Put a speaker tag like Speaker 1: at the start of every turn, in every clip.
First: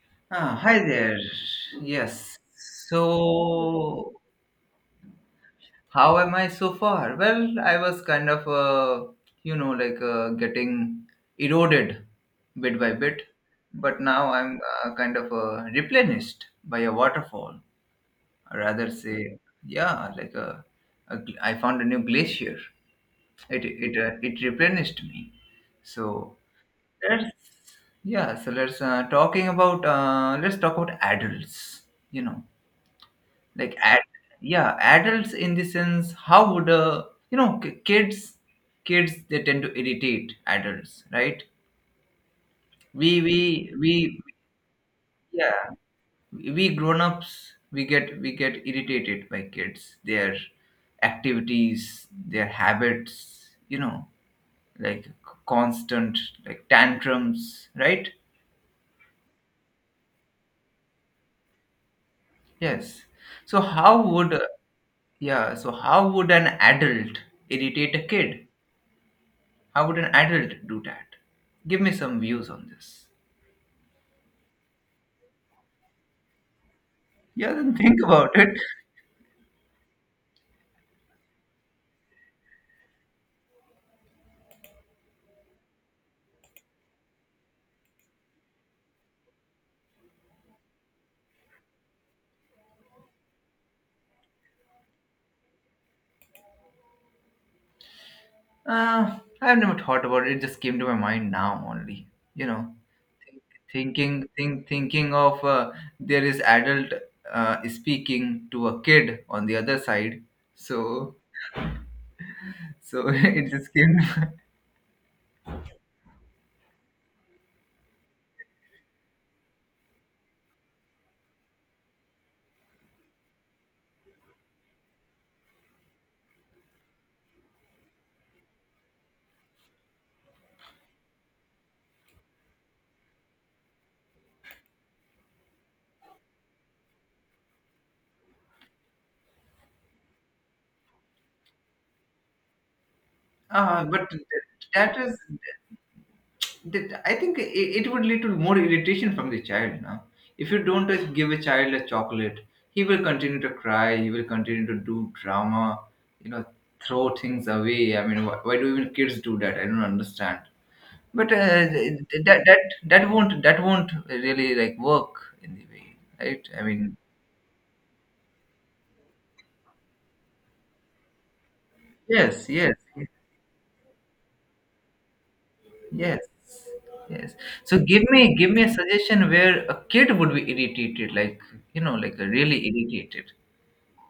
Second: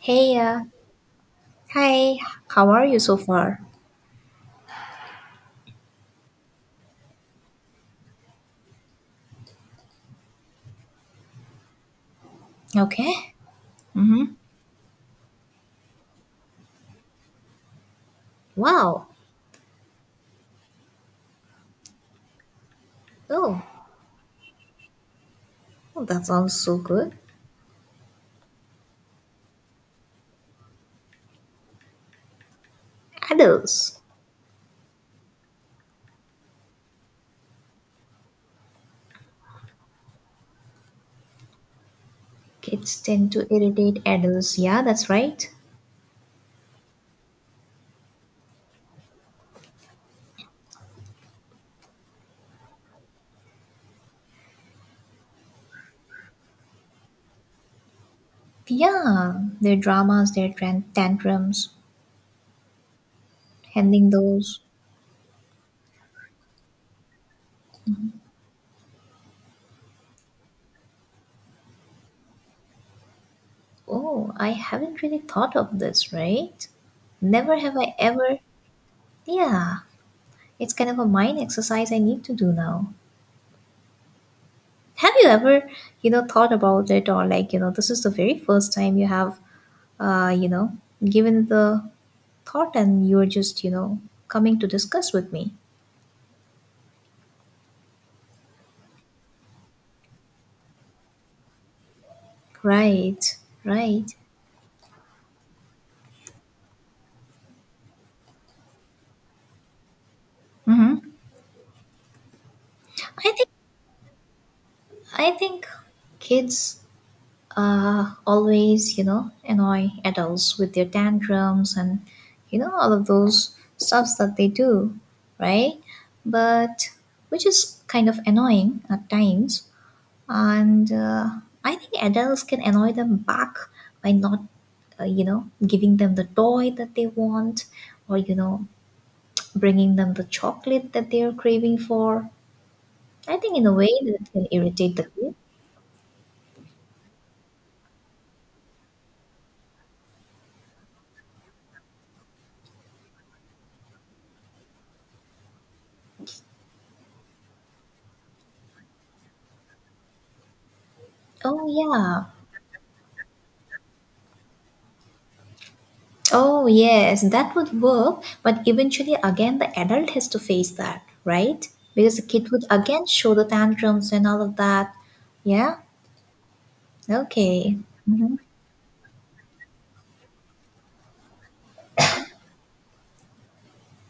Speaker 1: Hey,
Speaker 2: Ah, hi there.
Speaker 1: hi,
Speaker 2: Yes.
Speaker 1: how are you so far?
Speaker 2: So, how am I so far? Well, I was kind of, getting eroded bit by bit,
Speaker 1: Okay.
Speaker 2: but now
Speaker 1: Mm-hmm.
Speaker 2: I'm kind of replenished by a waterfall. I rather
Speaker 1: Wow.
Speaker 2: say, yeah, like a I found a new glacier.
Speaker 1: Oh,
Speaker 2: It it replenished me.
Speaker 1: well, that
Speaker 2: So
Speaker 1: sounds so good.
Speaker 2: let's yeah. So let's talk about adults. You know like
Speaker 1: Adults.
Speaker 2: ad- yeah, adults in the sense, how would you know k- kids kids, they tend to irritate adults, right?
Speaker 1: Kids
Speaker 2: we
Speaker 1: tend to
Speaker 2: we
Speaker 1: irritate
Speaker 2: we
Speaker 1: adults. Yeah, that's right.
Speaker 2: yeah we grown-ups, we get irritated by kids, their activities, their habits, like constant, like tantrums, right?
Speaker 1: Yeah, their dramas, their tantrums,
Speaker 2: Yes. So how
Speaker 1: handling
Speaker 2: would
Speaker 1: those.
Speaker 2: an adult irritate a kid? How would an adult do that? Give me some views on this.
Speaker 1: Oh, I haven't really thought of this, right?
Speaker 2: Yeah,
Speaker 1: Never
Speaker 2: then
Speaker 1: have I
Speaker 2: think about
Speaker 1: ever.
Speaker 2: it.
Speaker 1: Yeah, it's kind of a mind exercise I need to do now. Have you ever, you know, thought about it, or like, you know, this is the very first time you have, you know, given the thought and you're just, you know, coming to discuss with me?
Speaker 2: I've never thought about it. It just came to my mind now only. You know,
Speaker 1: Right,
Speaker 2: think,
Speaker 1: right.
Speaker 2: thinking of there is adult speaking to a kid on the other side.
Speaker 1: Mm-hmm.
Speaker 2: So, so
Speaker 1: I think
Speaker 2: it just came.
Speaker 1: I think kids always, you know, annoy adults with their tantrums and you know all of those stuffs that they do, right? But which is kind of annoying at times. And I think adults can annoy them back by not you know, giving them the toy that they want, or you know, bringing them the chocolate that they're craving for. I think in a way
Speaker 2: But
Speaker 1: that can irritate
Speaker 2: that
Speaker 1: the
Speaker 2: is
Speaker 1: kid.
Speaker 2: that, I think it would lead to more irritation from the child now. If you don't give a child a chocolate, he will continue to cry. He will continue to do drama. You know, throw things away. I mean, why do even kids do that? I don't understand. But
Speaker 1: Oh yeah.
Speaker 2: that won't really like work in the way, right? I
Speaker 1: Oh
Speaker 2: mean,
Speaker 1: yes, that would work, but eventually again the adult has to face that, right? Because the
Speaker 2: yes,
Speaker 1: kid would
Speaker 2: yes,
Speaker 1: again show the tantrums and all of that. Yeah.
Speaker 2: yes, yes.
Speaker 1: Okay.
Speaker 2: So
Speaker 1: Hmm.
Speaker 2: give me a suggestion where a kid would be irritated, like really irritated,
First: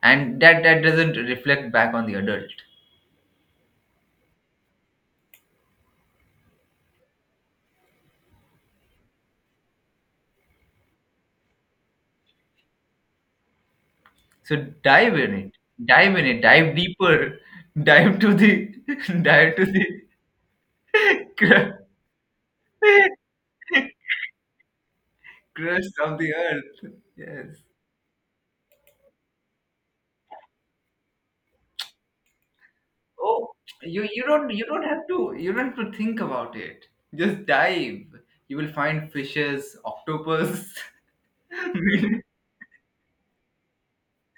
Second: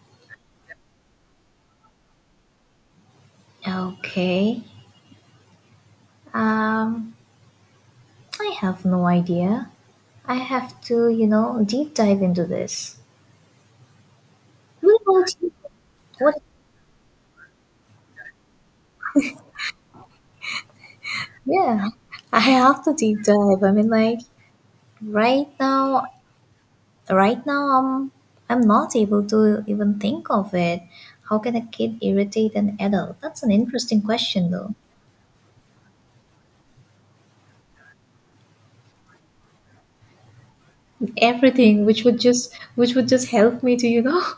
Speaker 2: and that doesn't reflect back on the adult.
Speaker 1: Okay. Um, I have no idea. I have to, you know, deep dive into this.
Speaker 2: So
Speaker 1: What
Speaker 2: dive in
Speaker 1: about you?
Speaker 2: it dive in it,
Speaker 1: What?
Speaker 2: dive deeper. Dive to the dive to the cru-
Speaker 1: Yeah, I have to deep dive. I mean, like right
Speaker 2: crust
Speaker 1: now,
Speaker 2: of the earth, yes.
Speaker 1: I'm not able to even think of it. How can a kid irritate an adult? That's
Speaker 2: Oh,
Speaker 1: an interesting question,
Speaker 2: you
Speaker 1: though.
Speaker 2: don't have to you don't have to think about it. Just dive, you will find fishes, octopus.
Speaker 1: Everything which would just help me to, you know,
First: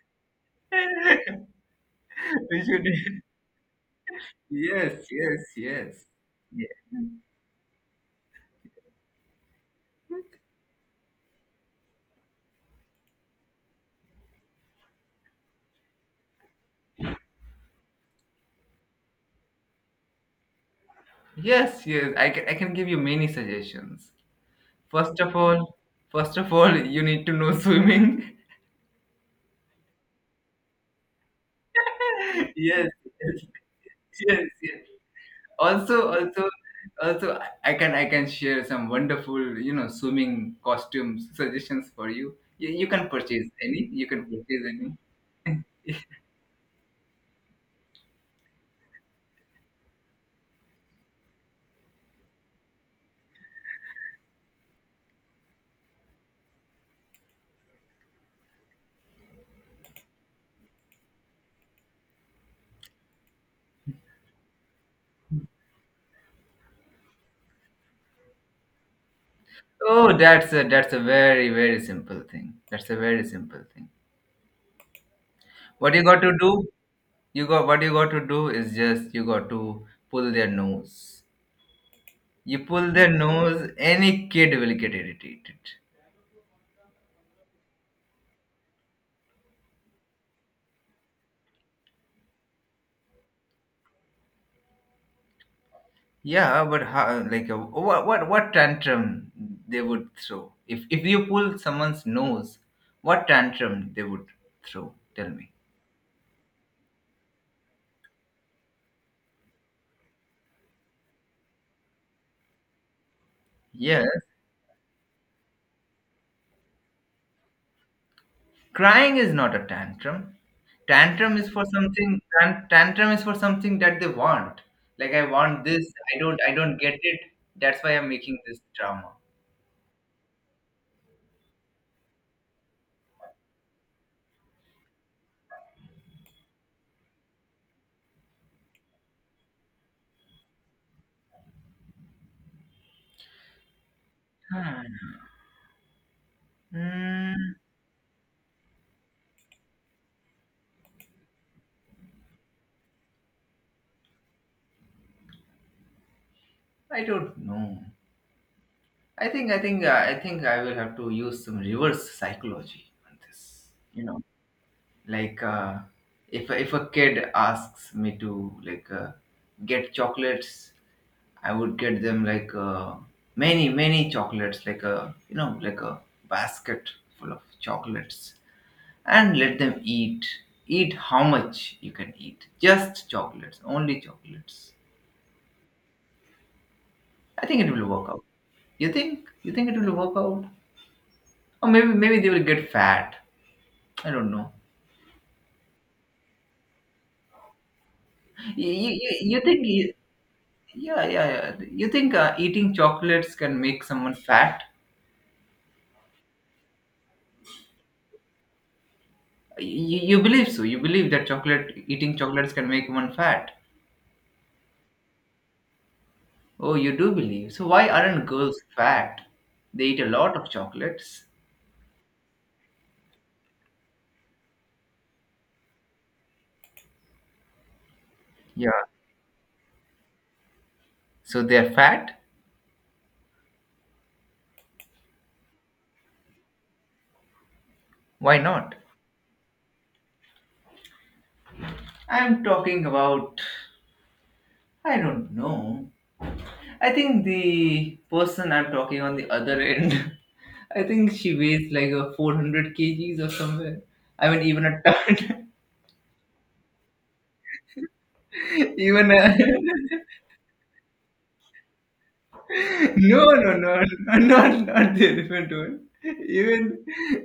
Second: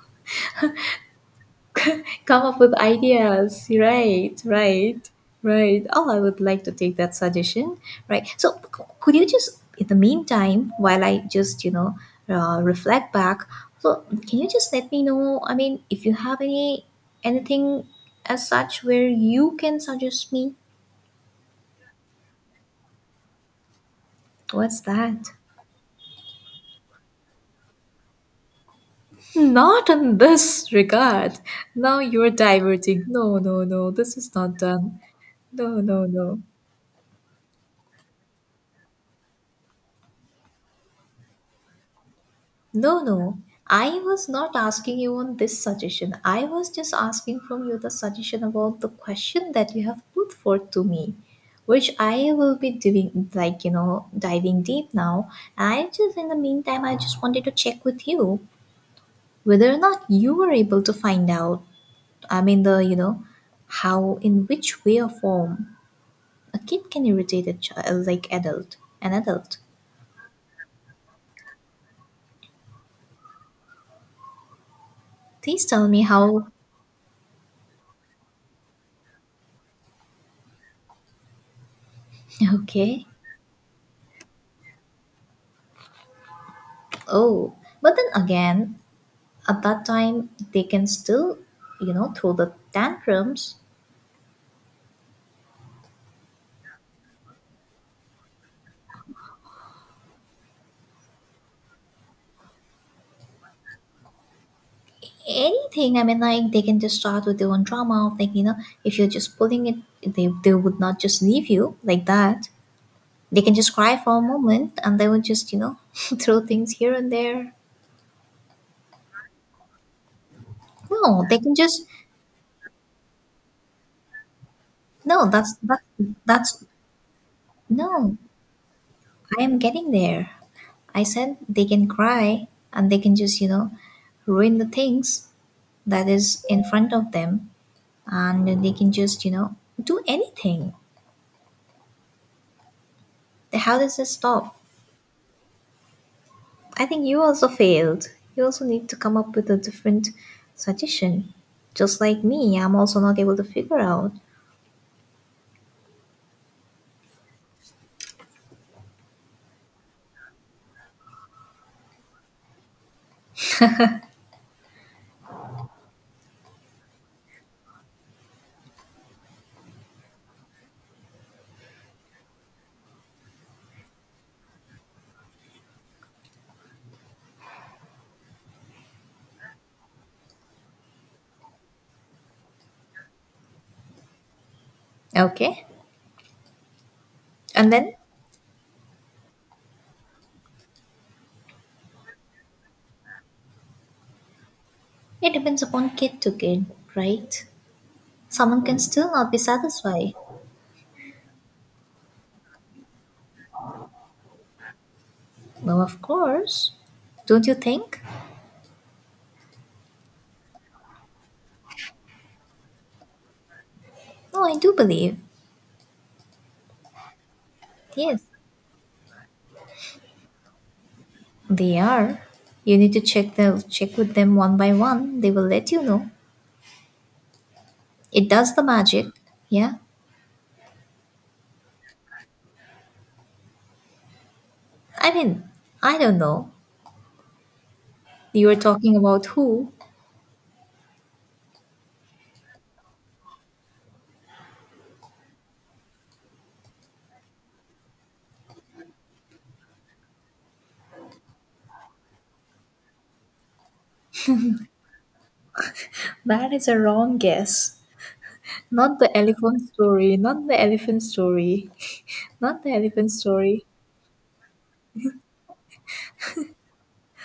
Speaker 1: come up
Speaker 2: We
Speaker 1: with
Speaker 2: should,
Speaker 1: ideas. Right, right, right.
Speaker 2: yes.
Speaker 1: Oh, I would like to
Speaker 2: yes
Speaker 1: take that suggestion. Right. So, could you just, in the meantime, while I just, you know, reflect back, so can you just let me know? I mean, if you have any anything as such where you can suggest me,
Speaker 2: yes, I can give you many suggestions.
Speaker 1: what's
Speaker 2: First
Speaker 1: that?
Speaker 2: of all, First of all, you need to know swimming.
Speaker 1: Not in this regard. Now you're
Speaker 2: yes,
Speaker 1: diverting.
Speaker 2: yes,
Speaker 1: No, no, no. This is not
Speaker 2: yes.
Speaker 1: done. No,
Speaker 2: Also,
Speaker 1: no, no.
Speaker 2: also, Also, I can share some wonderful, you know, swimming costumes suggestions for you. You
Speaker 1: No,
Speaker 2: can
Speaker 1: no.
Speaker 2: purchase any.
Speaker 1: I
Speaker 2: You can
Speaker 1: was not
Speaker 2: purchase any.
Speaker 1: asking you on this suggestion. I was just asking from you the suggestion about the question that you have put forth to me, which I will be doing, like, you know, diving deep now. I just, in the meantime, I just wanted to check with you whether or not you were able to find out, I mean, the, you know, how, in which way or form a kid can irritate a child, like adult, an adult.
Speaker 2: Oh, that's a very simple thing. That's a very simple thing.
Speaker 1: Please tell
Speaker 2: What
Speaker 1: me
Speaker 2: you got to
Speaker 1: how.
Speaker 2: do? You got What you got to do is just you got to pull their nose. You pull
Speaker 1: Okay.
Speaker 2: their nose, any kid will get irritated.
Speaker 1: Oh, but then again, at that time they can still, you know, throw the tantrums.
Speaker 2: Yeah, but how, like what tantrum they would throw if you pull someone's nose? What tantrum they would throw? Tell me.
Speaker 1: Anything. I mean, like they can just start with their own drama of, like, you know, if you're just pulling it, they would not just leave you like that. They can just cry
Speaker 2: Yes,
Speaker 1: for a moment and they would just, you know, throw things here and there.
Speaker 2: crying is not a tantrum.
Speaker 1: No,
Speaker 2: Tantrum
Speaker 1: they
Speaker 2: is
Speaker 1: can
Speaker 2: for
Speaker 1: just
Speaker 2: something. Tantrum is for something that they want. Like I
Speaker 1: no that's
Speaker 2: want
Speaker 1: that,
Speaker 2: this. I don't. I
Speaker 1: that's
Speaker 2: don't get it. That's why I'm
Speaker 1: no,
Speaker 2: making this drama.
Speaker 1: I am getting there. I said they can cry and they can just, you know, ruin the things that is in front of them, and they can just, you know, do anything. How does this stop?
Speaker 2: Hmm.
Speaker 1: I think you also
Speaker 2: Mm,
Speaker 1: failed. You also need to come up with a different suggestion. Just like me, I'm also not able to figure out.
Speaker 2: I don't know. I think I think I will have to use some reverse psychology on this. You know, like if a kid asks me to like get chocolates, I would get them like many, many chocolates, like a, you know, like a basket full of chocolates, and let them eat. Eat how much you can eat, just chocolates, only chocolates.
Speaker 1: Okay,
Speaker 2: I think it
Speaker 1: and
Speaker 2: will
Speaker 1: then
Speaker 2: work out. You think it will work out, or maybe maybe they will get fat. I don't know.
Speaker 1: it depends upon kid to kid, right? Someone can still not be
Speaker 2: You, think?
Speaker 1: satisfied.
Speaker 2: Yeah, yeah, yeah. You think eating chocolates can make someone fat?
Speaker 1: Well, of course. Don't you think?
Speaker 2: You believe so. You believe that chocolate eating chocolates can make one fat.
Speaker 1: No, I do believe.
Speaker 2: Oh, you do believe. So why
Speaker 1: Yes,
Speaker 2: aren't girls fat? They eat a lot of chocolates.
Speaker 1: they are. You need to check the check with them one by one. They will let you know. It does the
Speaker 2: Yeah.
Speaker 1: magic. Yeah.
Speaker 2: So they're fat?
Speaker 1: I mean, I don't know.
Speaker 2: Why
Speaker 1: You were
Speaker 2: not?
Speaker 1: talking about who?
Speaker 2: I'm talking about I don't know. I think the person I'm talking on the other end, I think she weighs like a 400 kgs or somewhere. I mean, even a ton,
Speaker 1: That is a wrong guess. Not
Speaker 2: even
Speaker 1: the
Speaker 2: a
Speaker 1: elephant story, not the elephant
Speaker 2: no,
Speaker 1: story.
Speaker 2: not not the elephant one. Even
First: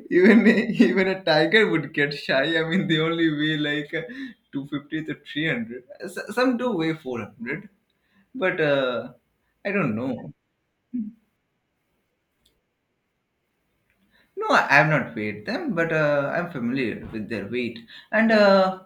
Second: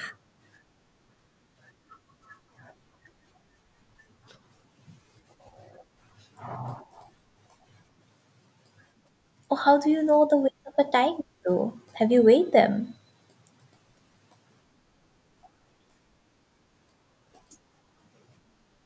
Speaker 2: even Even a tiger would get shy. I mean, they only weigh like 250 to 300. Some do weigh 400, but
Speaker 1: Oh,
Speaker 2: I
Speaker 1: how do
Speaker 2: don't
Speaker 1: you know
Speaker 2: know.
Speaker 1: the weight of a tiger, though? Have you weighed them?
Speaker 2: No, I have not weighed them, but I'm familiar with their weight. And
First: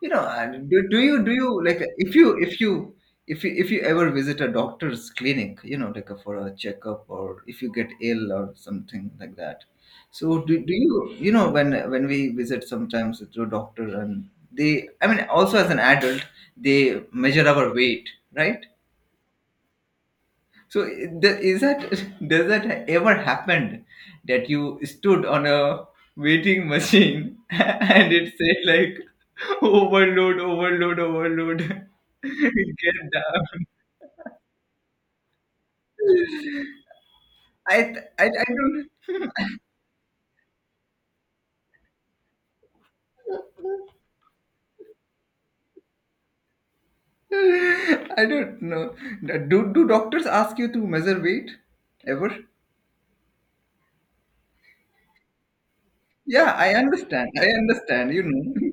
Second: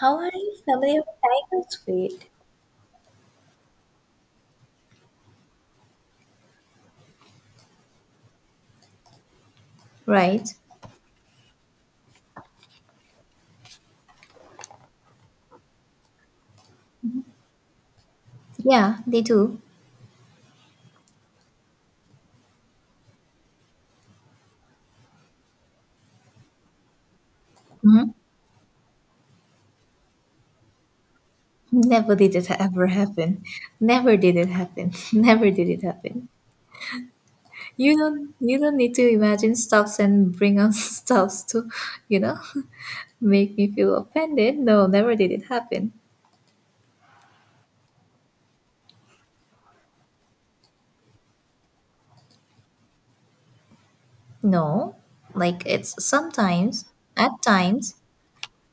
Speaker 2: you know,
Speaker 1: are you
Speaker 2: and do
Speaker 1: familiar with
Speaker 2: you
Speaker 1: tiger's
Speaker 2: if
Speaker 1: weight?
Speaker 2: you if you if you if you ever visit a doctor's clinic, you know, like for a checkup or if you get ill or something like that. So
Speaker 1: Right?
Speaker 2: do you, you know, when we visit sometimes to a doctor, and they, I mean, also as an adult, they measure our weight, right?
Speaker 1: Yeah, they do.
Speaker 2: So is that does that ever happened that you stood on a waiting machine and
Speaker 1: Mhm.
Speaker 2: it said like overload, overload,
Speaker 1: Never did it ever
Speaker 2: get
Speaker 1: happen.
Speaker 2: down.
Speaker 1: Never did it happen. Never did it happen. You
Speaker 2: I
Speaker 1: don't
Speaker 2: don't
Speaker 1: need to imagine stuffs and bring us stuffs to, you know? Make me feel offended? No, never did it happen.
Speaker 2: I don't know. Do, do doctors ask you to measure weight ever?
Speaker 1: No, like it's
Speaker 2: Yeah, I
Speaker 1: sometimes,
Speaker 2: understand.
Speaker 1: at
Speaker 2: I
Speaker 1: times,
Speaker 2: understand. You know.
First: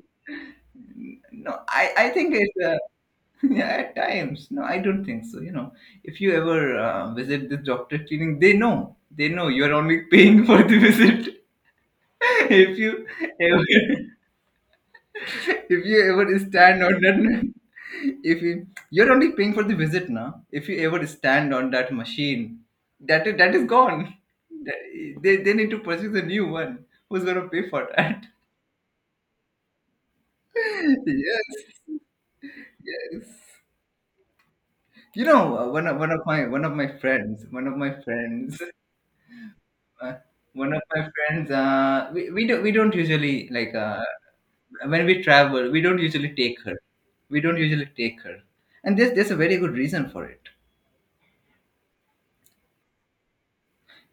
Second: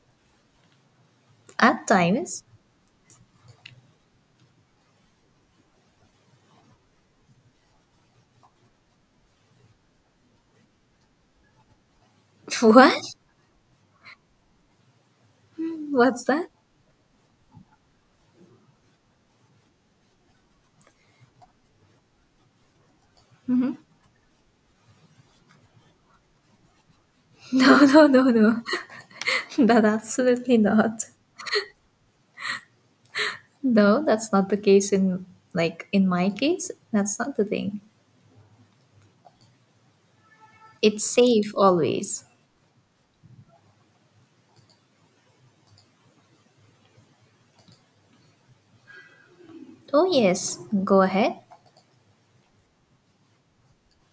Speaker 2: No,
Speaker 1: at
Speaker 2: I think
Speaker 1: times.
Speaker 2: it's yeah, at times. No, I don't think so. You know, if you ever visit this doctor clinic, they know. They know you are only paying for the visit. If
Speaker 1: What?
Speaker 2: you ever, if
Speaker 1: Hmm,
Speaker 2: you
Speaker 1: what's
Speaker 2: ever
Speaker 1: that?
Speaker 2: stand on that, if you, you're only paying for the visit now. If you ever stand on that machine, that is gone. That- they need to purchase a new one. Who's gonna pay
Speaker 1: No,
Speaker 2: for
Speaker 1: no, no,
Speaker 2: that?
Speaker 1: no. That absolutely not.
Speaker 2: yes, yes.
Speaker 1: No, that's not the case
Speaker 2: You
Speaker 1: in
Speaker 2: know,
Speaker 1: like in
Speaker 2: one of
Speaker 1: my
Speaker 2: my
Speaker 1: case. That's not the
Speaker 2: one of
Speaker 1: thing.
Speaker 2: my friends, uh,
Speaker 1: It's safe always.
Speaker 2: We we don't usually like when we travel, we don't usually take her. We don't usually take her, and there's a very good
Speaker 1: Oh,
Speaker 2: reason for it.
Speaker 1: yes, go ahead.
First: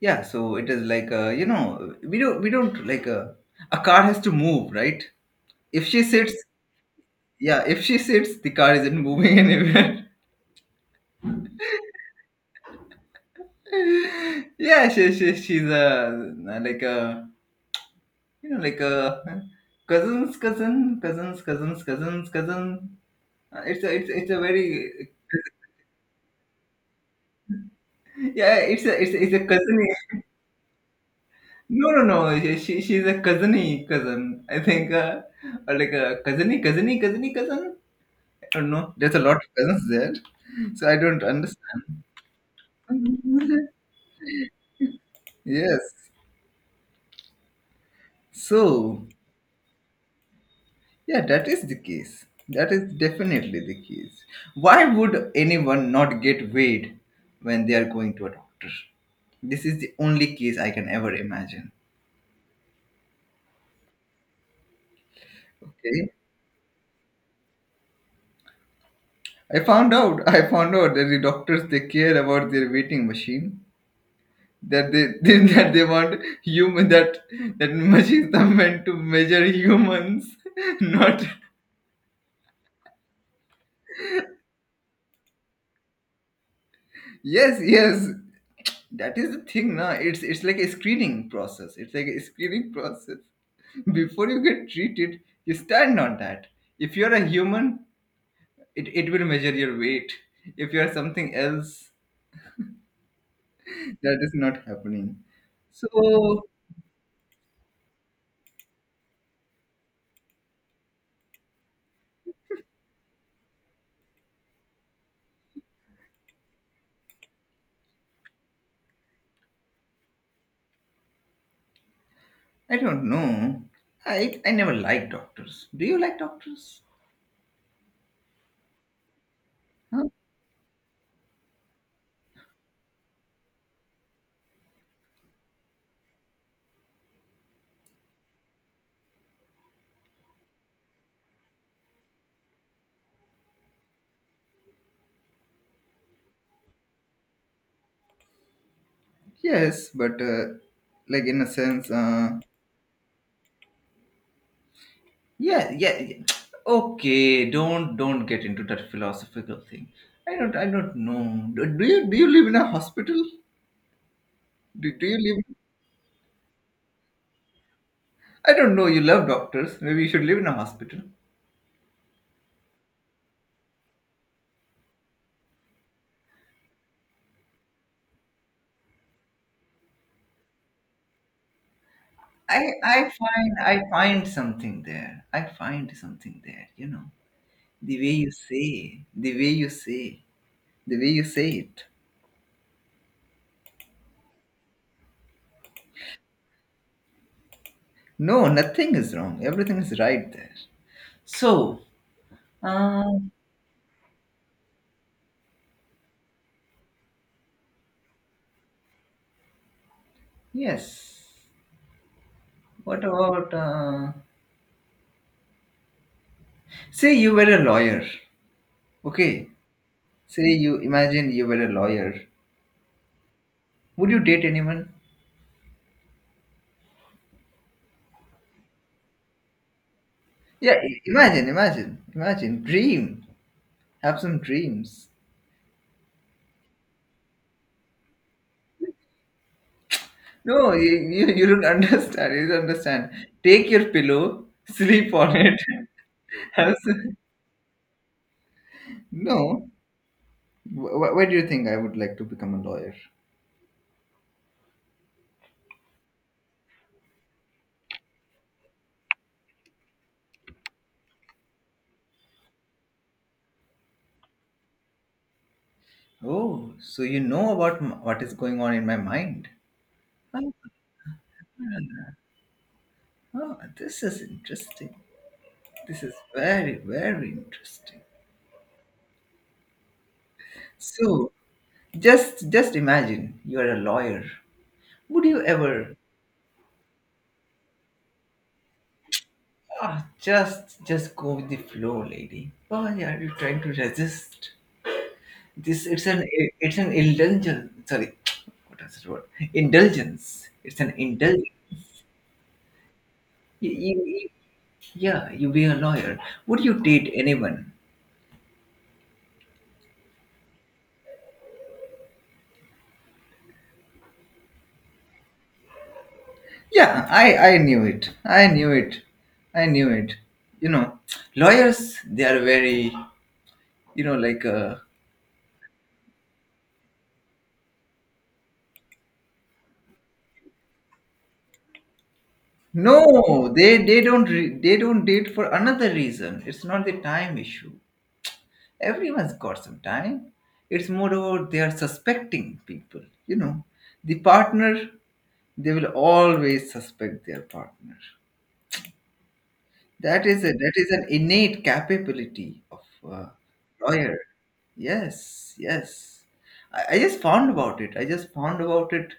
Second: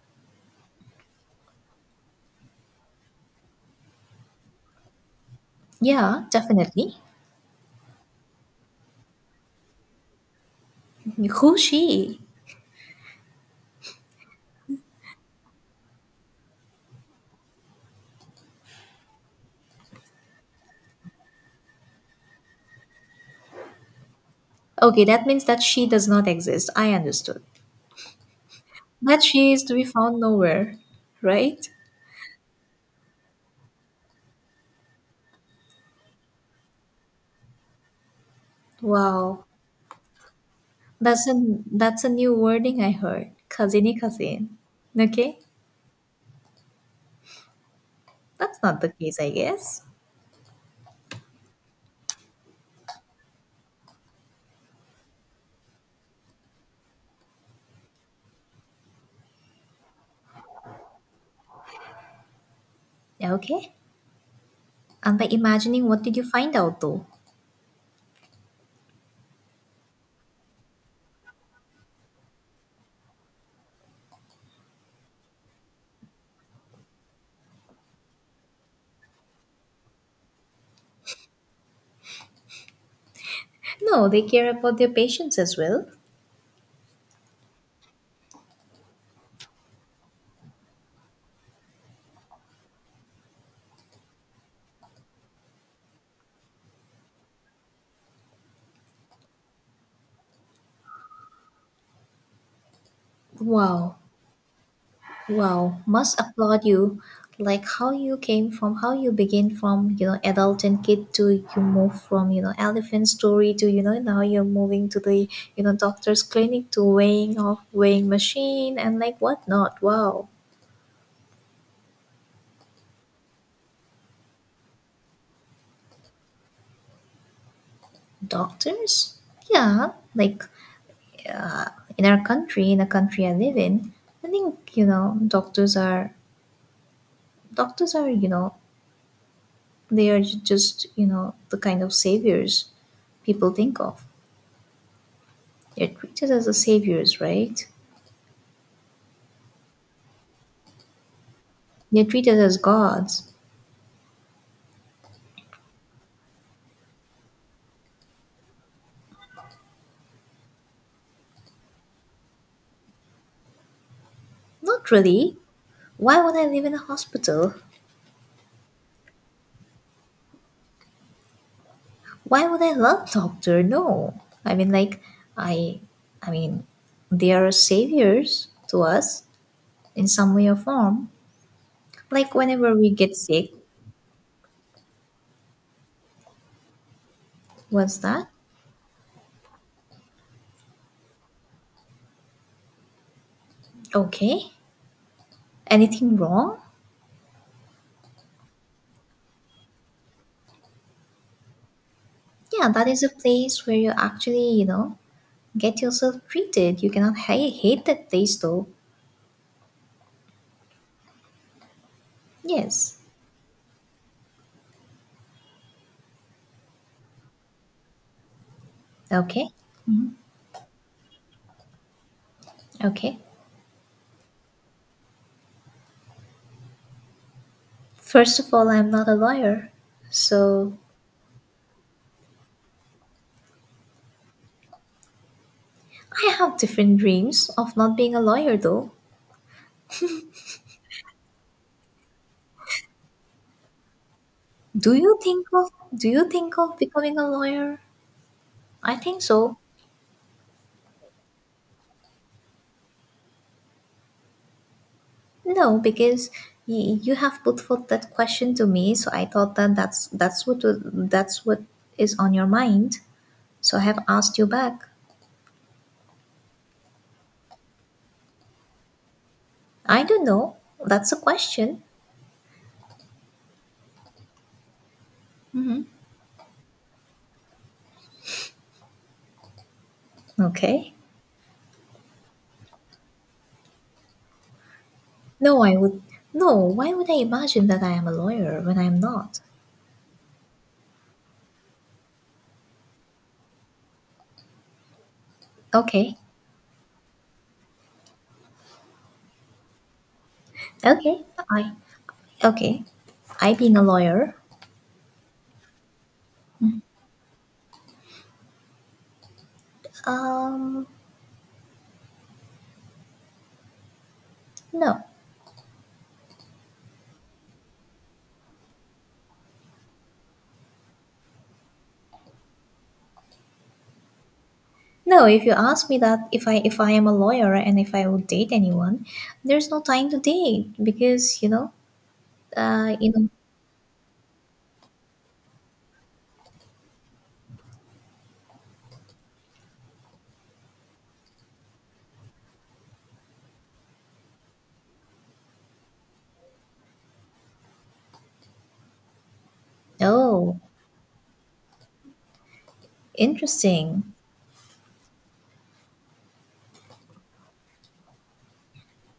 Speaker 2: Yeah, so it is like you know, we don't like a car has to move, right? If she
Speaker 1: Yeah,
Speaker 2: sits,
Speaker 1: definitely.
Speaker 2: yeah, if she sits, the car isn't moving anywhere.
Speaker 1: Who she?
Speaker 2: Yeah, she's a, like a, you know, like cousins, cousin, cousins, cousins, cousins, cousin. It's a very,
Speaker 1: Okay, that means that she does not exist. I understood.
Speaker 2: yeah.
Speaker 1: That
Speaker 2: It's a
Speaker 1: she is to be
Speaker 2: cousin.
Speaker 1: found nowhere, right?
Speaker 2: No, No. She's a cousiny cousin. I think or like a cousin. I don't know. There's a lot of
Speaker 1: Wow,
Speaker 2: cousins there, so I don't
Speaker 1: that's a
Speaker 2: understand.
Speaker 1: new wording I heard. Kazini kazin. Okay,
Speaker 2: Yes.
Speaker 1: that's not the
Speaker 2: So
Speaker 1: case, I guess.
Speaker 2: yeah, that is the case. That is definitely the case. Why would anyone not get weighed when they are going to a doctor? This is the only case I can ever imagine.
Speaker 1: Yeah, okay, and by imagining, what
Speaker 2: Okay.
Speaker 1: did you find out though?
Speaker 2: I found out. I found out that the doctors, they care about their weighing machine. That they, they, that they want human, that that machines are meant to measure humans, not
Speaker 1: No, they care about their patients as well.
Speaker 2: yes, that is the thing na. It's like a screening process. It's like a screening process, before you get treated, you stand on that. If you're a human, it will measure your weight. If you're something else,
Speaker 1: Wow,
Speaker 2: that is not happening.
Speaker 1: wow,
Speaker 2: So
Speaker 1: must applaud you. Like how you came from, how you begin from, you know, adult and kid, to you move from, you know, elephant story to, you know, now you're moving to the, you know, doctor's clinic to weighing off weighing machine and like whatnot. Wow.
Speaker 2: I don't know. I never like doctors. Do you like doctors,
Speaker 1: Doctors? Yeah,
Speaker 2: huh?
Speaker 1: like uh, in our country, in the country I live in, I think you know doctors are you know, they are just, you know, the kind of saviors people think of. They're treated as the saviors, right?
Speaker 2: Yes, but like in a sense
Speaker 1: They're treated as gods.
Speaker 2: yeah, Okay, don't get into that philosophical thing. I don't know. Do you do you live in a hospital?
Speaker 1: Not
Speaker 2: Do you
Speaker 1: really.
Speaker 2: live?
Speaker 1: Why would I live in a hospital?
Speaker 2: I don't know. You love doctors. Maybe you should live in a hospital.
Speaker 1: Why would I love doctor? No. I mean, like I I mean they are saviors to us in some way or form. Like whenever we get sick,
Speaker 2: I find something there. I find something there. You know,
Speaker 1: what's
Speaker 2: the way
Speaker 1: that?
Speaker 2: you say, the way you say, the way you say it.
Speaker 1: Okay. Anything wrong?
Speaker 2: No, nothing is wrong. Everything is right there. So,
Speaker 1: Yeah, that is
Speaker 2: uh,
Speaker 1: a place where you actually, you know, get yourself treated. You cannot hate that place though.
Speaker 2: yes.
Speaker 1: Yes.
Speaker 2: What about? Say you were a lawyer. Okay,
Speaker 1: Okay.
Speaker 2: say you imagine you were a lawyer.
Speaker 1: Okay.
Speaker 2: Would you date anyone?
Speaker 1: First of all, I'm not a lawyer.
Speaker 2: Yeah,
Speaker 1: So
Speaker 2: imagine, imagine. Dream. Have some dreams.
Speaker 1: I have different dreams of not being a lawyer though.
Speaker 2: No, you don't understand. You don't understand. Take your pillow,
Speaker 1: Do
Speaker 2: sleep
Speaker 1: you
Speaker 2: on
Speaker 1: think
Speaker 2: it.
Speaker 1: of do you think of
Speaker 2: Have some...
Speaker 1: becoming a lawyer? I think so.
Speaker 2: No. Why do you think I would like to become a lawyer?
Speaker 1: No, because you have put forth that question to me, so I thought that that's what is on your mind. So I have asked you back.
Speaker 2: Oh, so you know about what is going on in my mind.
Speaker 1: I don't
Speaker 2: Oh,
Speaker 1: know. That's a question.
Speaker 2: oh, this is interesting. This is very, very interesting.
Speaker 1: Okay.
Speaker 2: So, just imagine you're a lawyer. Would you
Speaker 1: No, I
Speaker 2: ever,
Speaker 1: would. No, why would I imagine that I am a lawyer when I'm not?
Speaker 2: ah, just go with the flow, lady? Why are you trying to resist? This it's
Speaker 1: Okay.
Speaker 2: an It's an indulgence. Sorry, what is the word? Indulgence. It's an
Speaker 1: Okay.
Speaker 2: indulgence.
Speaker 1: I. Okay. I being a
Speaker 2: You,
Speaker 1: lawyer.
Speaker 2: yeah, you be a lawyer. Would you date anyone?
Speaker 1: Um. No.
Speaker 2: Yeah, I knew it. I knew it. I knew it. You know, lawyers, they are very, you know, like
Speaker 1: No, if you ask me that if I am a lawyer and if I would date anyone, there's no time to date because you know you know.
Speaker 2: no, they don't re- they don't date for another reason. It's not the time issue. Everyone's got some time. It's more about they are suspecting people. You know, the partner they will always suspect their partner. That is
Speaker 1: Oh,
Speaker 2: an innate capability of a
Speaker 1: interesting.
Speaker 2: lawyer. Yes, yes. I just found about it. I just found about it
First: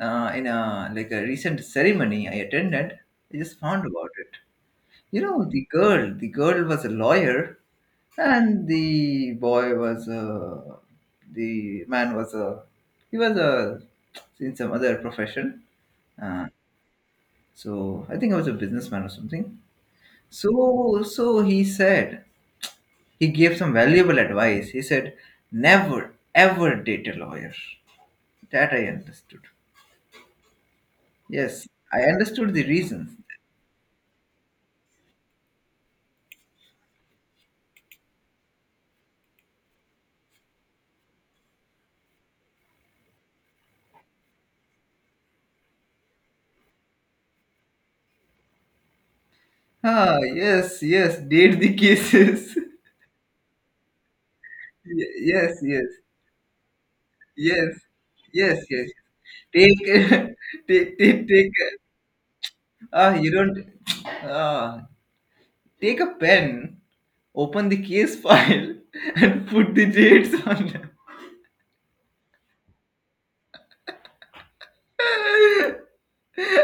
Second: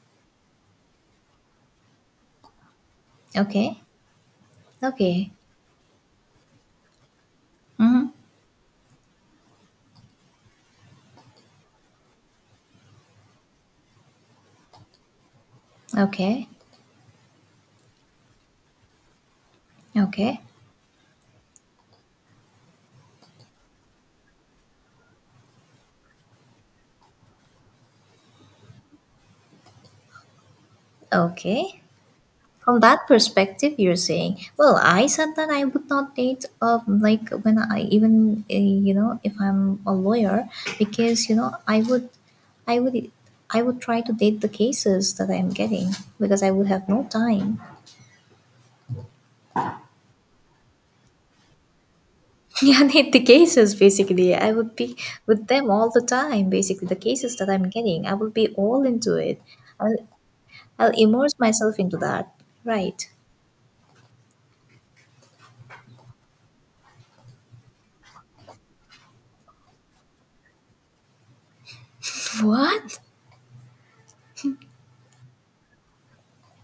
Speaker 2: in a recent ceremony I attended. I just
Speaker 1: Okay.
Speaker 2: found about it. You
Speaker 1: Okay.
Speaker 2: know, the girl was a lawyer,
Speaker 1: Mm-hmm.
Speaker 2: and the man was a, he was a, in some other profession. Uh,
Speaker 1: Okay.
Speaker 2: so I think I was a businessman or something.
Speaker 1: Okay.
Speaker 2: So he gave some valuable advice. He said, never, ever date a lawyer. That I understood. Yes,
Speaker 1: Okay.
Speaker 2: I understood the
Speaker 1: From that
Speaker 2: reasons.
Speaker 1: perspective, you're saying, well, I said that I would not date, like when I even, you know, if I'm a lawyer, because you know, I would, I would try to date the cases that I'm getting because I would have no time.
Speaker 2: Ah, yes, yes, date the cases.
Speaker 1: Yeah, need the cases basically. I would be with
Speaker 2: Yes,
Speaker 1: them all
Speaker 2: yes.
Speaker 1: the time. Basically, the cases that I'm
Speaker 2: Yes,
Speaker 1: getting, I will be
Speaker 2: yes,
Speaker 1: all
Speaker 2: yes.
Speaker 1: into it.
Speaker 2: Take,
Speaker 1: I'll, I'll immerse
Speaker 2: take.
Speaker 1: myself into that. Right.
Speaker 2: Ah, you don't. Ah, take a pen, open the case file, and put the dates on them.
Speaker 1: What?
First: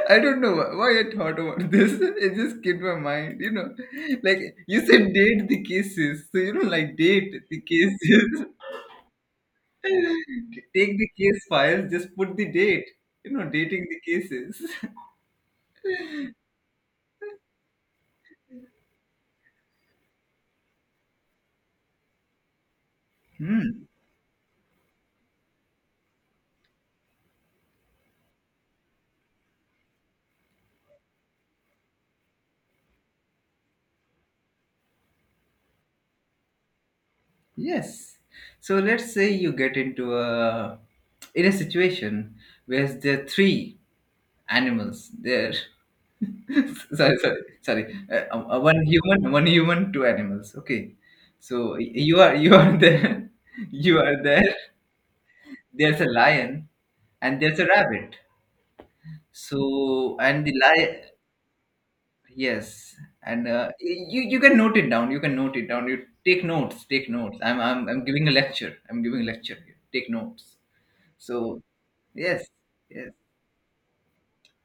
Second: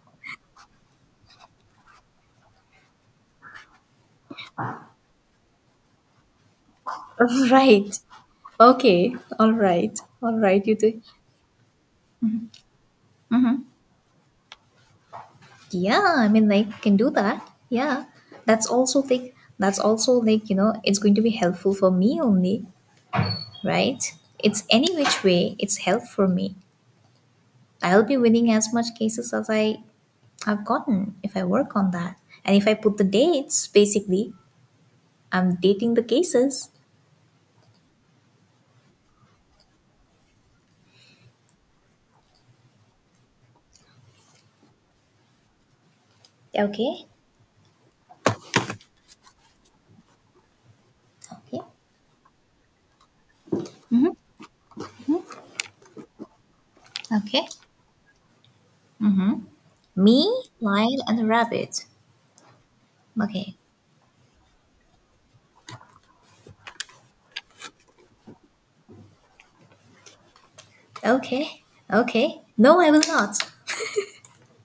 Speaker 2: I don't know why I thought about this. It just came to my mind, you know. Like you said, date the cases, so you know, like date the
Speaker 1: Right.
Speaker 2: cases.
Speaker 1: Okay. All right, all right. You
Speaker 2: Take
Speaker 1: do.
Speaker 2: the case files, just put the date. You know, dating the cases.
Speaker 1: Yeah. I mean, like, you can do that. Yeah. That's also like. That's also like, you know. It's going to be helpful for me only.
Speaker 2: Hmm.
Speaker 1: Right. It's any which way. It's help for me. I'll be winning as much cases as I I've gotten if I work on that. And if I put the dates, basically, I'm dating the cases.
Speaker 2: Yes. So let's say you get into a in a situation where there are three animals there.
Speaker 1: Okay.
Speaker 2: Sorry. One human, two animals. Okay.
Speaker 1: Okay.
Speaker 2: So you are there. You are
Speaker 1: Mm-hmm.
Speaker 2: there. There's a lion, and
Speaker 1: Okay.
Speaker 2: there's a rabbit.
Speaker 1: Mm-hmm.
Speaker 2: So
Speaker 1: Me,
Speaker 2: and the
Speaker 1: lion,
Speaker 2: lion,
Speaker 1: and the rabbit.
Speaker 2: yes, and
Speaker 1: Okay.
Speaker 2: you can note it down. You can note it down. You take notes. Take notes. I'm giving a lecture. I'm giving a lecture. Here. Take notes. So
Speaker 1: Okay. Okay.
Speaker 2: yes,
Speaker 1: No, I will
Speaker 2: yes,
Speaker 1: not.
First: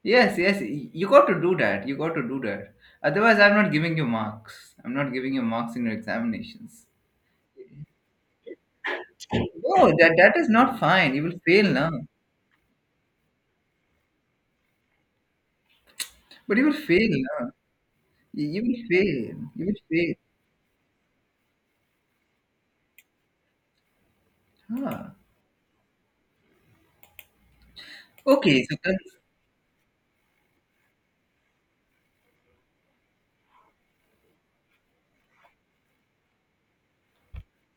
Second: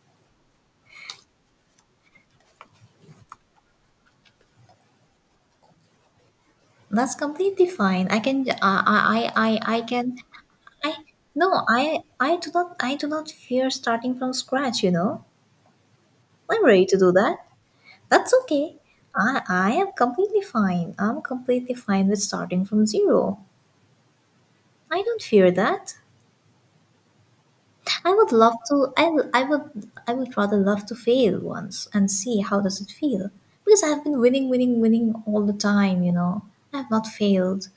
Speaker 2: yes. You got to do that. You got to do that. Otherwise, I'm not giving you marks. I'm not giving you marks in your examinations.
Speaker 1: That's completely fine. I can. I
Speaker 2: No, that
Speaker 1: can.
Speaker 2: that is not
Speaker 1: I.
Speaker 2: fine. You will
Speaker 1: No.
Speaker 2: fail now.
Speaker 1: I. I do not. I do not fear starting from scratch. You know.
Speaker 2: But
Speaker 1: I'm
Speaker 2: you will
Speaker 1: ready to
Speaker 2: fail
Speaker 1: do that.
Speaker 2: now.
Speaker 1: That's
Speaker 2: You
Speaker 1: okay.
Speaker 2: will fail. You
Speaker 1: I
Speaker 2: will
Speaker 1: am
Speaker 2: fail.
Speaker 1: completely fine. I'm completely fine with starting from zero. I
Speaker 2: Ah.
Speaker 1: don't fear that. I would love
Speaker 2: Okay. So
Speaker 1: to.
Speaker 2: con-
Speaker 1: I would rather love to fail once and see how does it feel. Because I have been winning, all the time. You know, I have not failed.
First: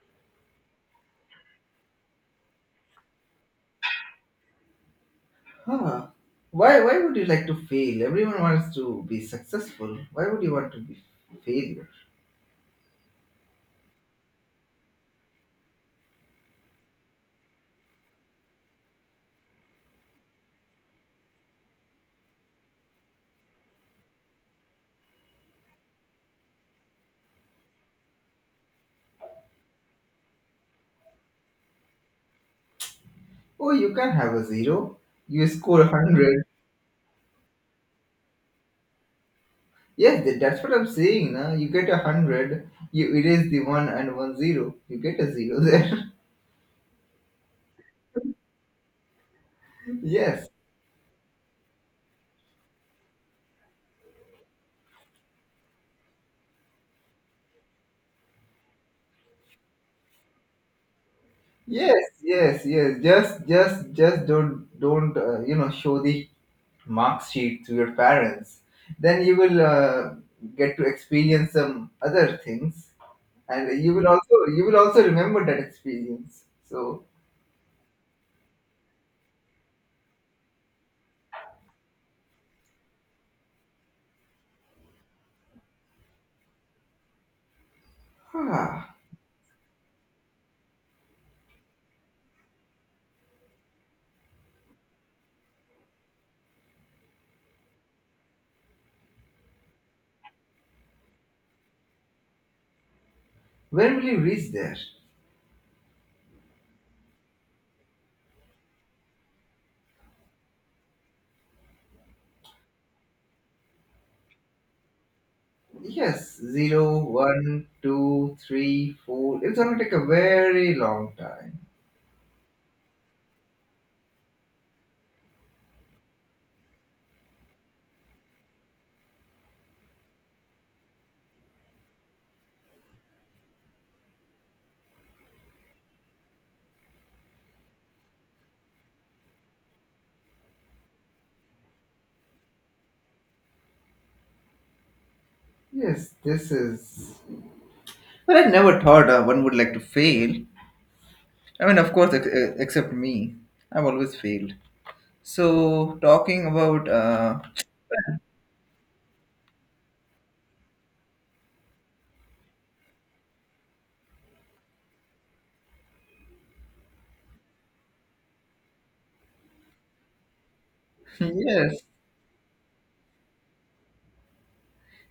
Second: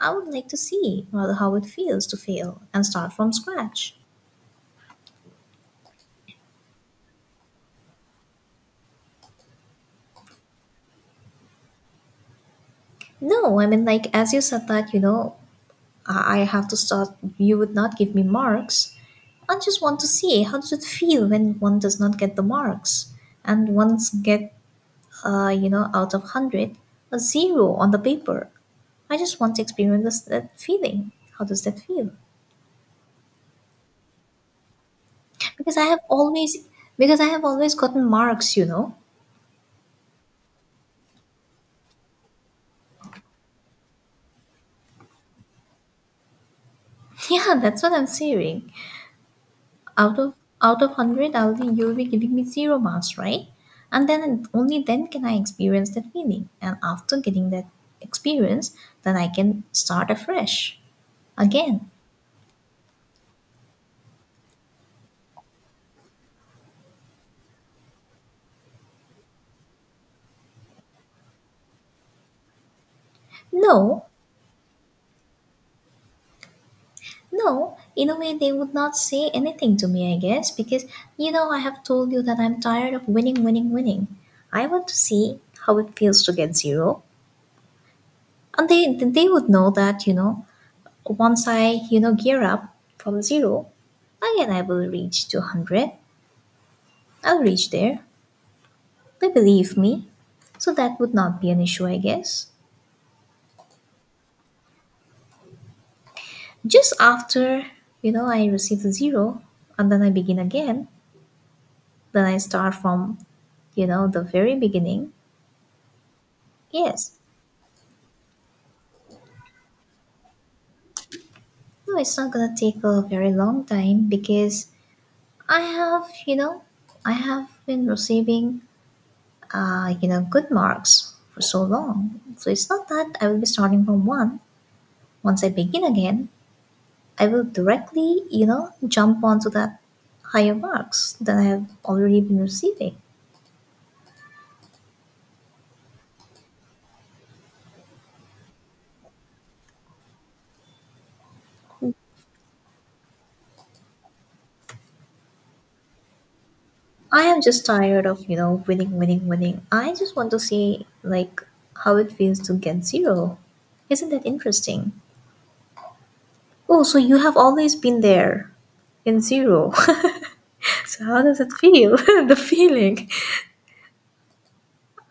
Speaker 1: I would like to see rather how it feels to fail and start from scratch.
Speaker 2: huh. Why would you like to fail? Everyone wants to be successful. Why would you want to be failure?
Speaker 1: No, I mean like as you said that you know I have to start. You would not give me marks. I just want to see how does it feel when one does not get the marks and once get you know, out of 100, a zero on the paper. I just want to experience this, that feeling. How does that feel?
Speaker 2: Oh, you can have a zero. You
Speaker 1: Because I
Speaker 2: score a
Speaker 1: have
Speaker 2: hundred.
Speaker 1: always, because I have always gotten marks, you know.
Speaker 2: Yes, that's what I'm saying. Now you get 100, you erase the 1 and 1 0, you get a zero there.
Speaker 1: Yeah, that's what I'm saying. Out of
Speaker 2: yes,
Speaker 1: 100, I'll be, you'll be giving me zero marks, right? And then only then can I experience that feeling. And after getting that experience, then I can start afresh again.
Speaker 2: yes. Just don't, you know, show the mark sheet to your parents. Then you will get to experience some other things, and
Speaker 1: No,
Speaker 2: you will also remember that experience. So,
Speaker 1: no, in a way, they would not say anything to me, I guess, because you know, I have told you that I'm tired of winning, winning, winning. I want to see how it feels to get zero. And they,
Speaker 2: ah,
Speaker 1: they would know that, you know, once I, gear up from zero, again I will reach to 100. I'll reach there. They believe me. So that would not be an issue, I guess.
Speaker 2: when will you reach there?
Speaker 1: Just after, I receive the zero and then I begin again, then I start from, the very beginning.
Speaker 2: Yes, zero,
Speaker 1: Yes.
Speaker 2: one, two, three, four. It's gonna take a very long time.
Speaker 1: No, it's not gonna take a very long time because I have, you know, I have been receiving, good marks for so long. So it's not that I will be starting from one. Once I begin again, I will directly, jump onto that higher marks that I have already been receiving.
Speaker 2: Yes, this is. But I never thought one would like to fail. I mean, of course, except me. I've always failed. So, talking about.
Speaker 1: I am just tired of, winning, winning, winning. I just want to see, like, how it feels to get zero. Isn't that interesting? Oh, so you have always been there in zero. So how does it
Speaker 2: Yes,
Speaker 1: feel? The feeling.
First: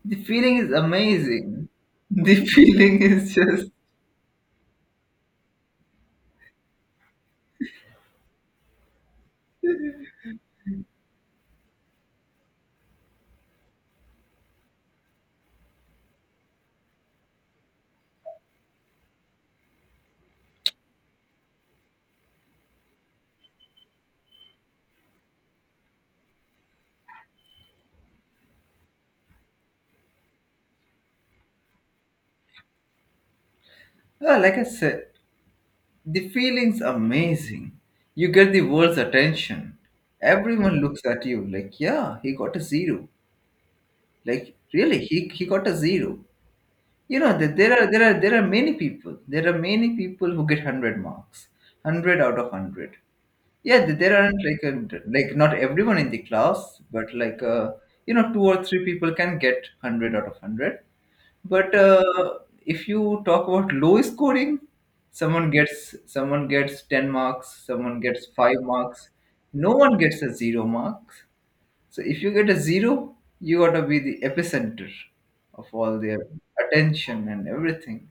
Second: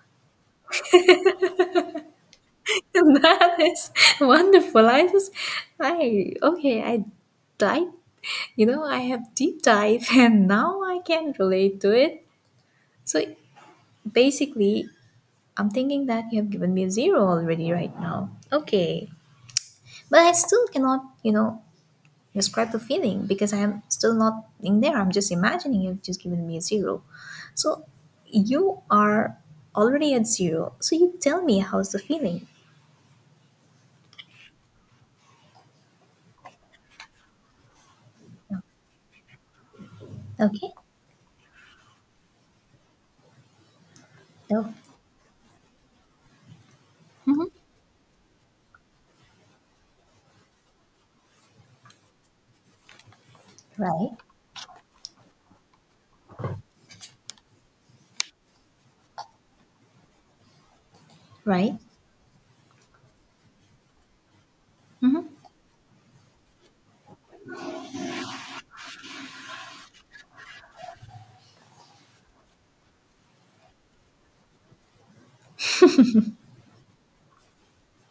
Speaker 2: the feeling is amazing. The feeling is
Speaker 1: That
Speaker 2: just.
Speaker 1: is wonderful. I just I okay, I dive I have deep dive and now I can relate to it. So basically I'm thinking that you have given me a zero already right now. Okay. But I still cannot, describe the feeling because I am still not in there. I'm just imagining you've just given me a zero. So you are already at zero. So you tell me how's the feeling.
Speaker 2: Like I said, the feeling's amazing. You get the world's attention.
Speaker 1: Okay.
Speaker 2: Everyone looks at you like, yeah, he got a zero. Like
Speaker 1: Oh,
Speaker 2: really, he got a zero. You know that
Speaker 1: hmm,
Speaker 2: there are many people. There are many people who get 100 marks, 100 out of 100. Yeah,
Speaker 1: right.
Speaker 2: there aren't like a, like not everyone in the class, but like you know two or three people can get 100 out of 100. But
Speaker 1: Right.
Speaker 2: if you talk about low scoring,
Speaker 1: hmm
Speaker 2: someone gets 10 marks, someone gets five marks. No one gets a zero marks. So if you get a zero, you gotta be the epicenter of all their attention and everything.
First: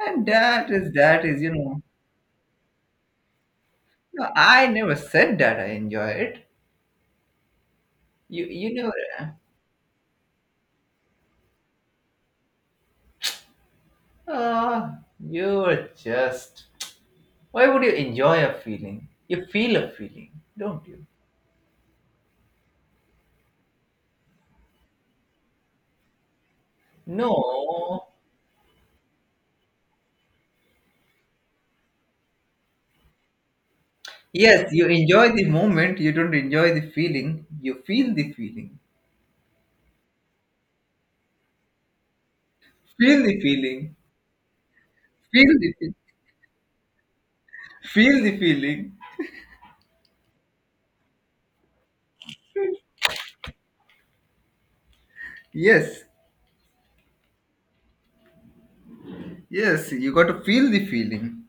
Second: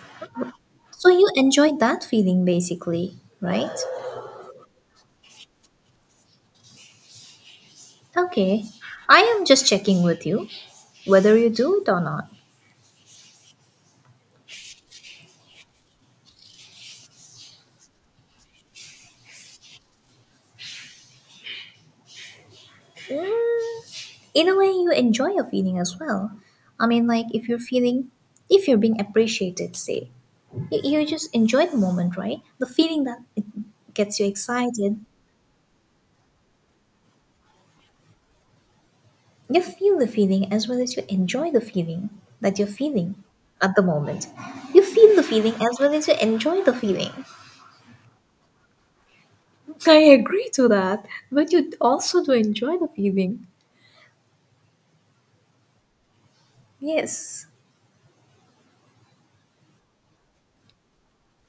Speaker 2: And
Speaker 1: So
Speaker 2: that
Speaker 1: you
Speaker 2: is, you
Speaker 1: enjoyed
Speaker 2: know.
Speaker 1: that feeling basically, right?
Speaker 2: No, I never said that I enjoy it. You
Speaker 1: Okay.
Speaker 2: you
Speaker 1: I
Speaker 2: never.
Speaker 1: am just checking with you whether you do it or not.
Speaker 2: Uh, you're just. Why would you enjoy a feeling? You feel a feeling, don't you?
Speaker 1: Mm, in a way, you enjoy your feeling as well. I mean, like
Speaker 2: No.
Speaker 1: if you're being appreciated, say, you just enjoy the moment, right? The feeling that it gets you
Speaker 2: Yes, you
Speaker 1: excited.
Speaker 2: enjoy the moment. You don't enjoy the feeling. You feel the feeling.
Speaker 1: You feel the feeling as well as you enjoy the feeling that you're feeling
Speaker 2: Feel the
Speaker 1: at the
Speaker 2: feeling.
Speaker 1: moment. You feel the feeling
Speaker 2: Feel the
Speaker 1: as well
Speaker 2: feel,
Speaker 1: as you enjoy the feeling.
Speaker 2: feel the feeling.
Speaker 1: I agree to that, but you also do enjoy the feeling.
Speaker 2: Yes,
Speaker 1: Yes,
Speaker 2: yes, you got to feel the feeling.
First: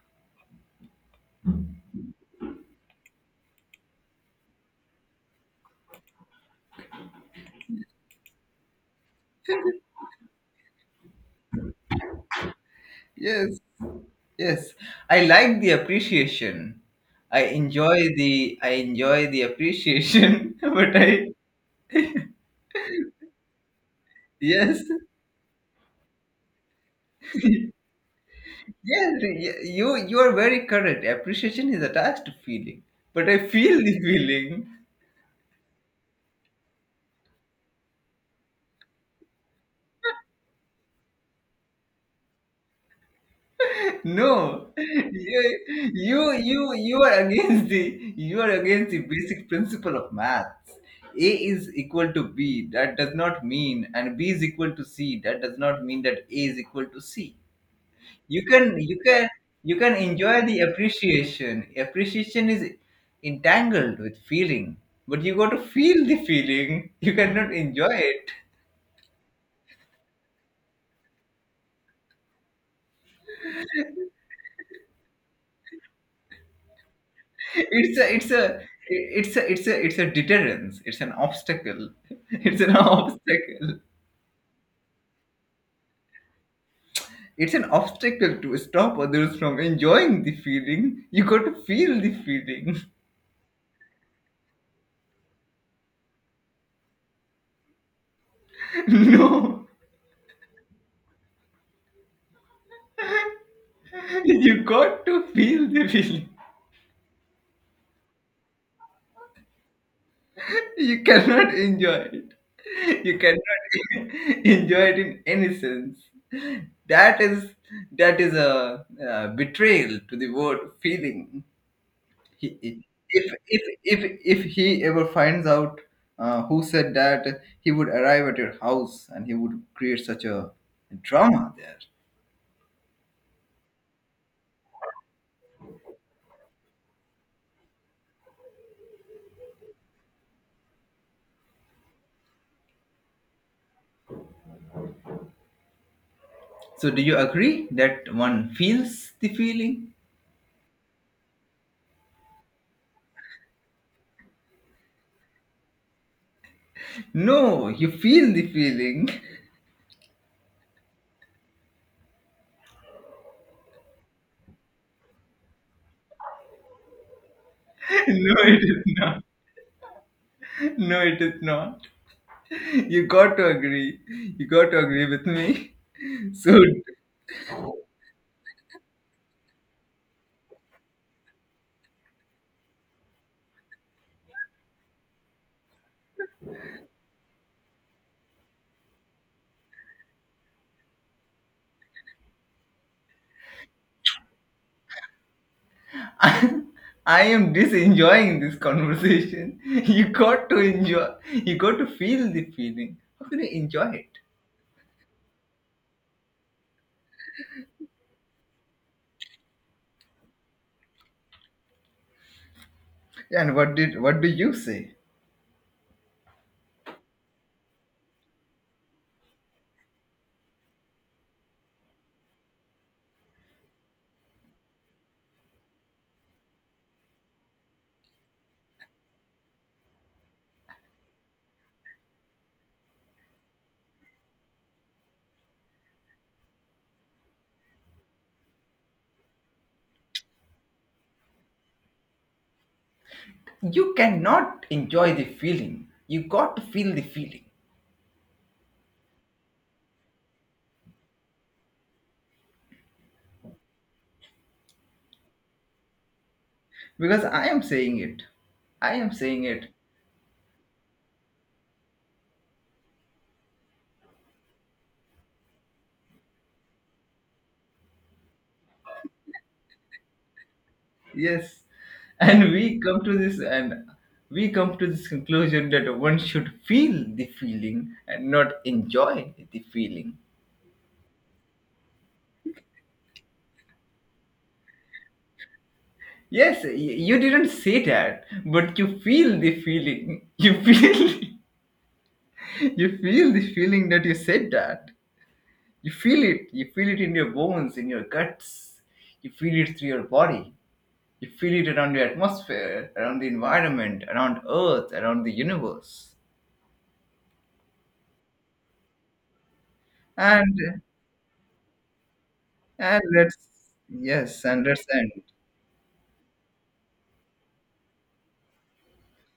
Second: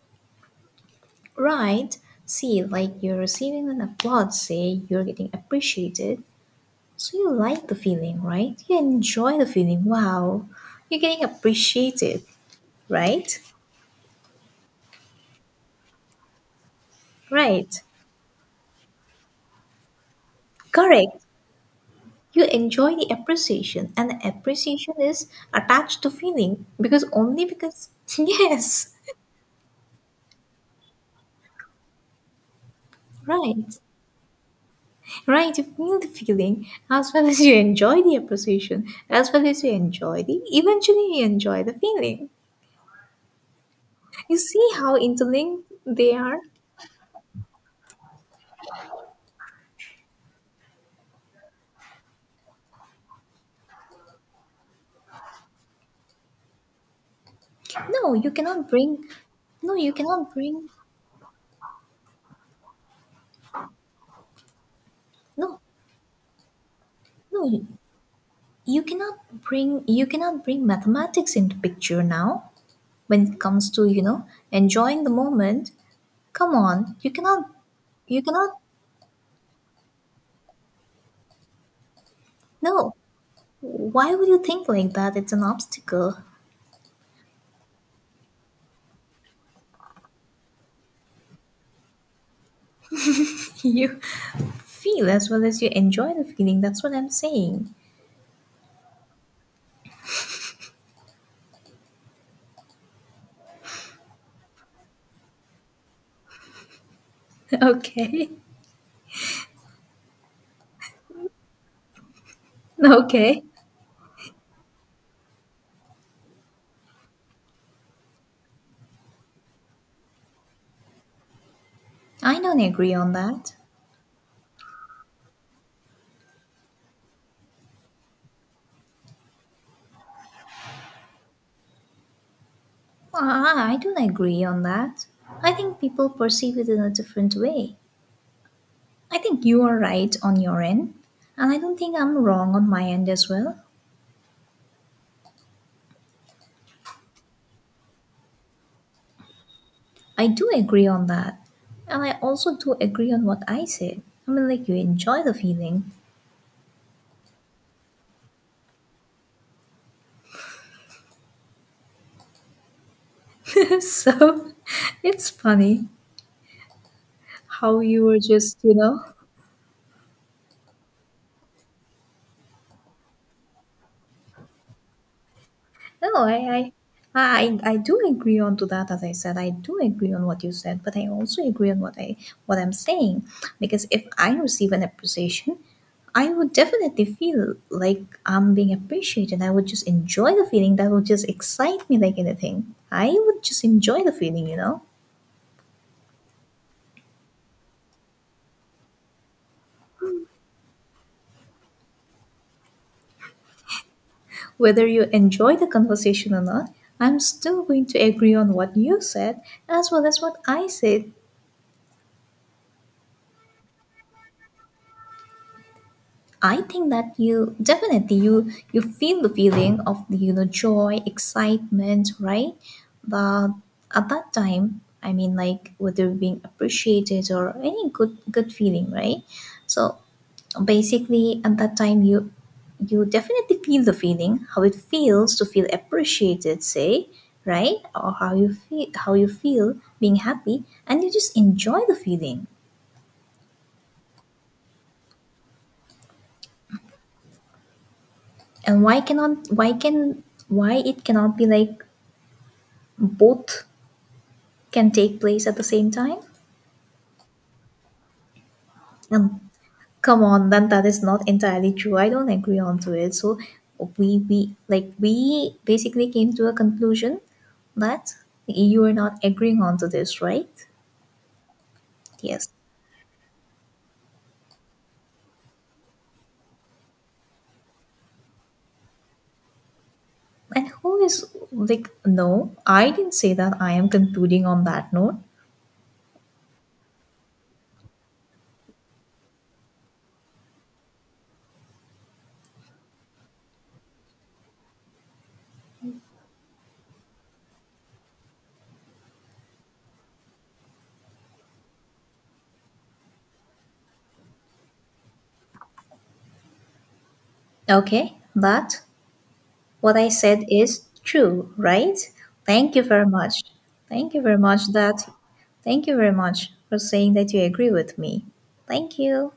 Speaker 1: right. See, like you're receiving an applause, say you're getting appreciated. So you like the feeling, right? You enjoy the feeling. Wow, you're getting appreciated, right?
Speaker 2: Yes, yes. I like the appreciation.
Speaker 1: Right.
Speaker 2: I enjoy the appreciation, but
Speaker 1: Correct.
Speaker 2: I
Speaker 1: You enjoy the appreciation, and the
Speaker 2: yes,
Speaker 1: appreciation is attached to feeling because only because, yes,
Speaker 2: yes. You are very correct. Appreciation is attached to feeling, but I feel
Speaker 1: right,
Speaker 2: the feeling.
Speaker 1: right. You feel the feeling as well as you enjoy the appreciation, as well as eventually, you enjoy the feeling. You see
Speaker 2: No,
Speaker 1: how interlinked they are?
Speaker 2: you are against the you are against the basic principle of maths. A is equal to B. That does not mean, and B is equal to C. That does not mean that A is equal to C.
Speaker 1: No, you
Speaker 2: You
Speaker 1: cannot
Speaker 2: can you
Speaker 1: bring,
Speaker 2: can
Speaker 1: no,
Speaker 2: you
Speaker 1: you
Speaker 2: can
Speaker 1: cannot
Speaker 2: enjoy the
Speaker 1: bring,
Speaker 2: appreciation. Appreciation is entangled with feeling, but you got to
Speaker 1: no,
Speaker 2: feel the feeling. You cannot
Speaker 1: no,
Speaker 2: enjoy it.
Speaker 1: you cannot bring mathematics into picture now when it comes to you know enjoying the moment. Come on, you cannot,
Speaker 2: it's a
Speaker 1: you
Speaker 2: it's a
Speaker 1: cannot.
Speaker 2: it's a it's a deterrence, it's an obstacle. it's an
Speaker 1: No,
Speaker 2: obstacle
Speaker 1: why would you think like that? It's an obstacle.
Speaker 2: it's an obstacle to stop others from enjoying the feeling. You got to feel the feeling.
Speaker 1: You feel as well as you enjoy the feeling. That's what I'm saying.
Speaker 2: No, you got to feel the feeling.
Speaker 1: Okay,
Speaker 2: You cannot enjoy it. You
Speaker 1: okay.
Speaker 2: cannot enjoy it in any sense. That is a, betrayal to the word feeling.
Speaker 1: I
Speaker 2: he
Speaker 1: don't
Speaker 2: i-
Speaker 1: agree on
Speaker 2: if
Speaker 1: that.
Speaker 2: if if if he ever finds out who said that, he would arrive at your house and he would create such a drama there.
Speaker 1: Ah, I don't agree on that. I think people perceive it in a different way. I think you are right on your end, and I don't think I'm wrong on my end as well.
Speaker 2: So do you agree that one feels the feeling?
Speaker 1: I do agree on that. And I also do agree on what I said. I mean, like, you enjoy the feeling.
Speaker 2: No, you feel the feeling.
Speaker 1: So it's funny how you were
Speaker 2: No
Speaker 1: just
Speaker 2: it
Speaker 1: you
Speaker 2: is
Speaker 1: know
Speaker 2: not. no it is not you got to agree. You got to agree with me.
Speaker 1: No,
Speaker 2: So
Speaker 1: I do agree on to that as I said, I do agree on what you said but I also agree on what I'm saying because if I receive an appreciation I would definitely feel like I'm being appreciated. I would just enjoy the feeling that would just excite me like anything. I would just enjoy the feeling.
Speaker 2: I, I am disenjoying this conversation. You got to enjoy. You got to feel the feeling. How can you enjoy it?
Speaker 1: Whether you enjoy the conversation or not, I'm still going to agree on what you said as well as what I said.
Speaker 2: And what do you say?
Speaker 1: I think that you definitely you feel the feeling of the joy, excitement, right? But at that time, I mean, like whether being appreciated or any good feeling, right? So basically, at that time, you definitely feel the feeling how it feels to feel appreciated, say, right? Or how you feel being happy, and you just enjoy the feeling.
Speaker 2: You cannot enjoy the feeling. You got to feel the feeling
Speaker 1: And why it cannot be like both can take place at the same time.
Speaker 2: because I am saying it. I am
Speaker 1: And
Speaker 2: saying it.
Speaker 1: come on, then that is not entirely true. I don't agree on to it. So we like we basically came to a conclusion that you are not agreeing on to this, right?
Speaker 2: Yes,
Speaker 1: Yes.
Speaker 2: and we come to this and we come to this conclusion that one should feel the feeling and not enjoy the feeling.
Speaker 1: And who is like, no, I didn't say that. I am concluding on that note.
Speaker 2: Yes, you didn't say that, but you feel the feeling. You feel, you feel the feeling that you said that. You feel it. You feel it in your bones, in your guts. You feel it through your body. You feel it around your atmosphere, around the environment, around Earth, around the universe.
Speaker 1: Okay. that What I said
Speaker 2: And
Speaker 1: is true, right? Thank you
Speaker 2: and
Speaker 1: very much.
Speaker 2: let's
Speaker 1: Thank you very
Speaker 2: yes, and
Speaker 1: much
Speaker 2: let's
Speaker 1: that.
Speaker 2: end.
Speaker 1: Thank you very much for saying that you agree with me. Thank you.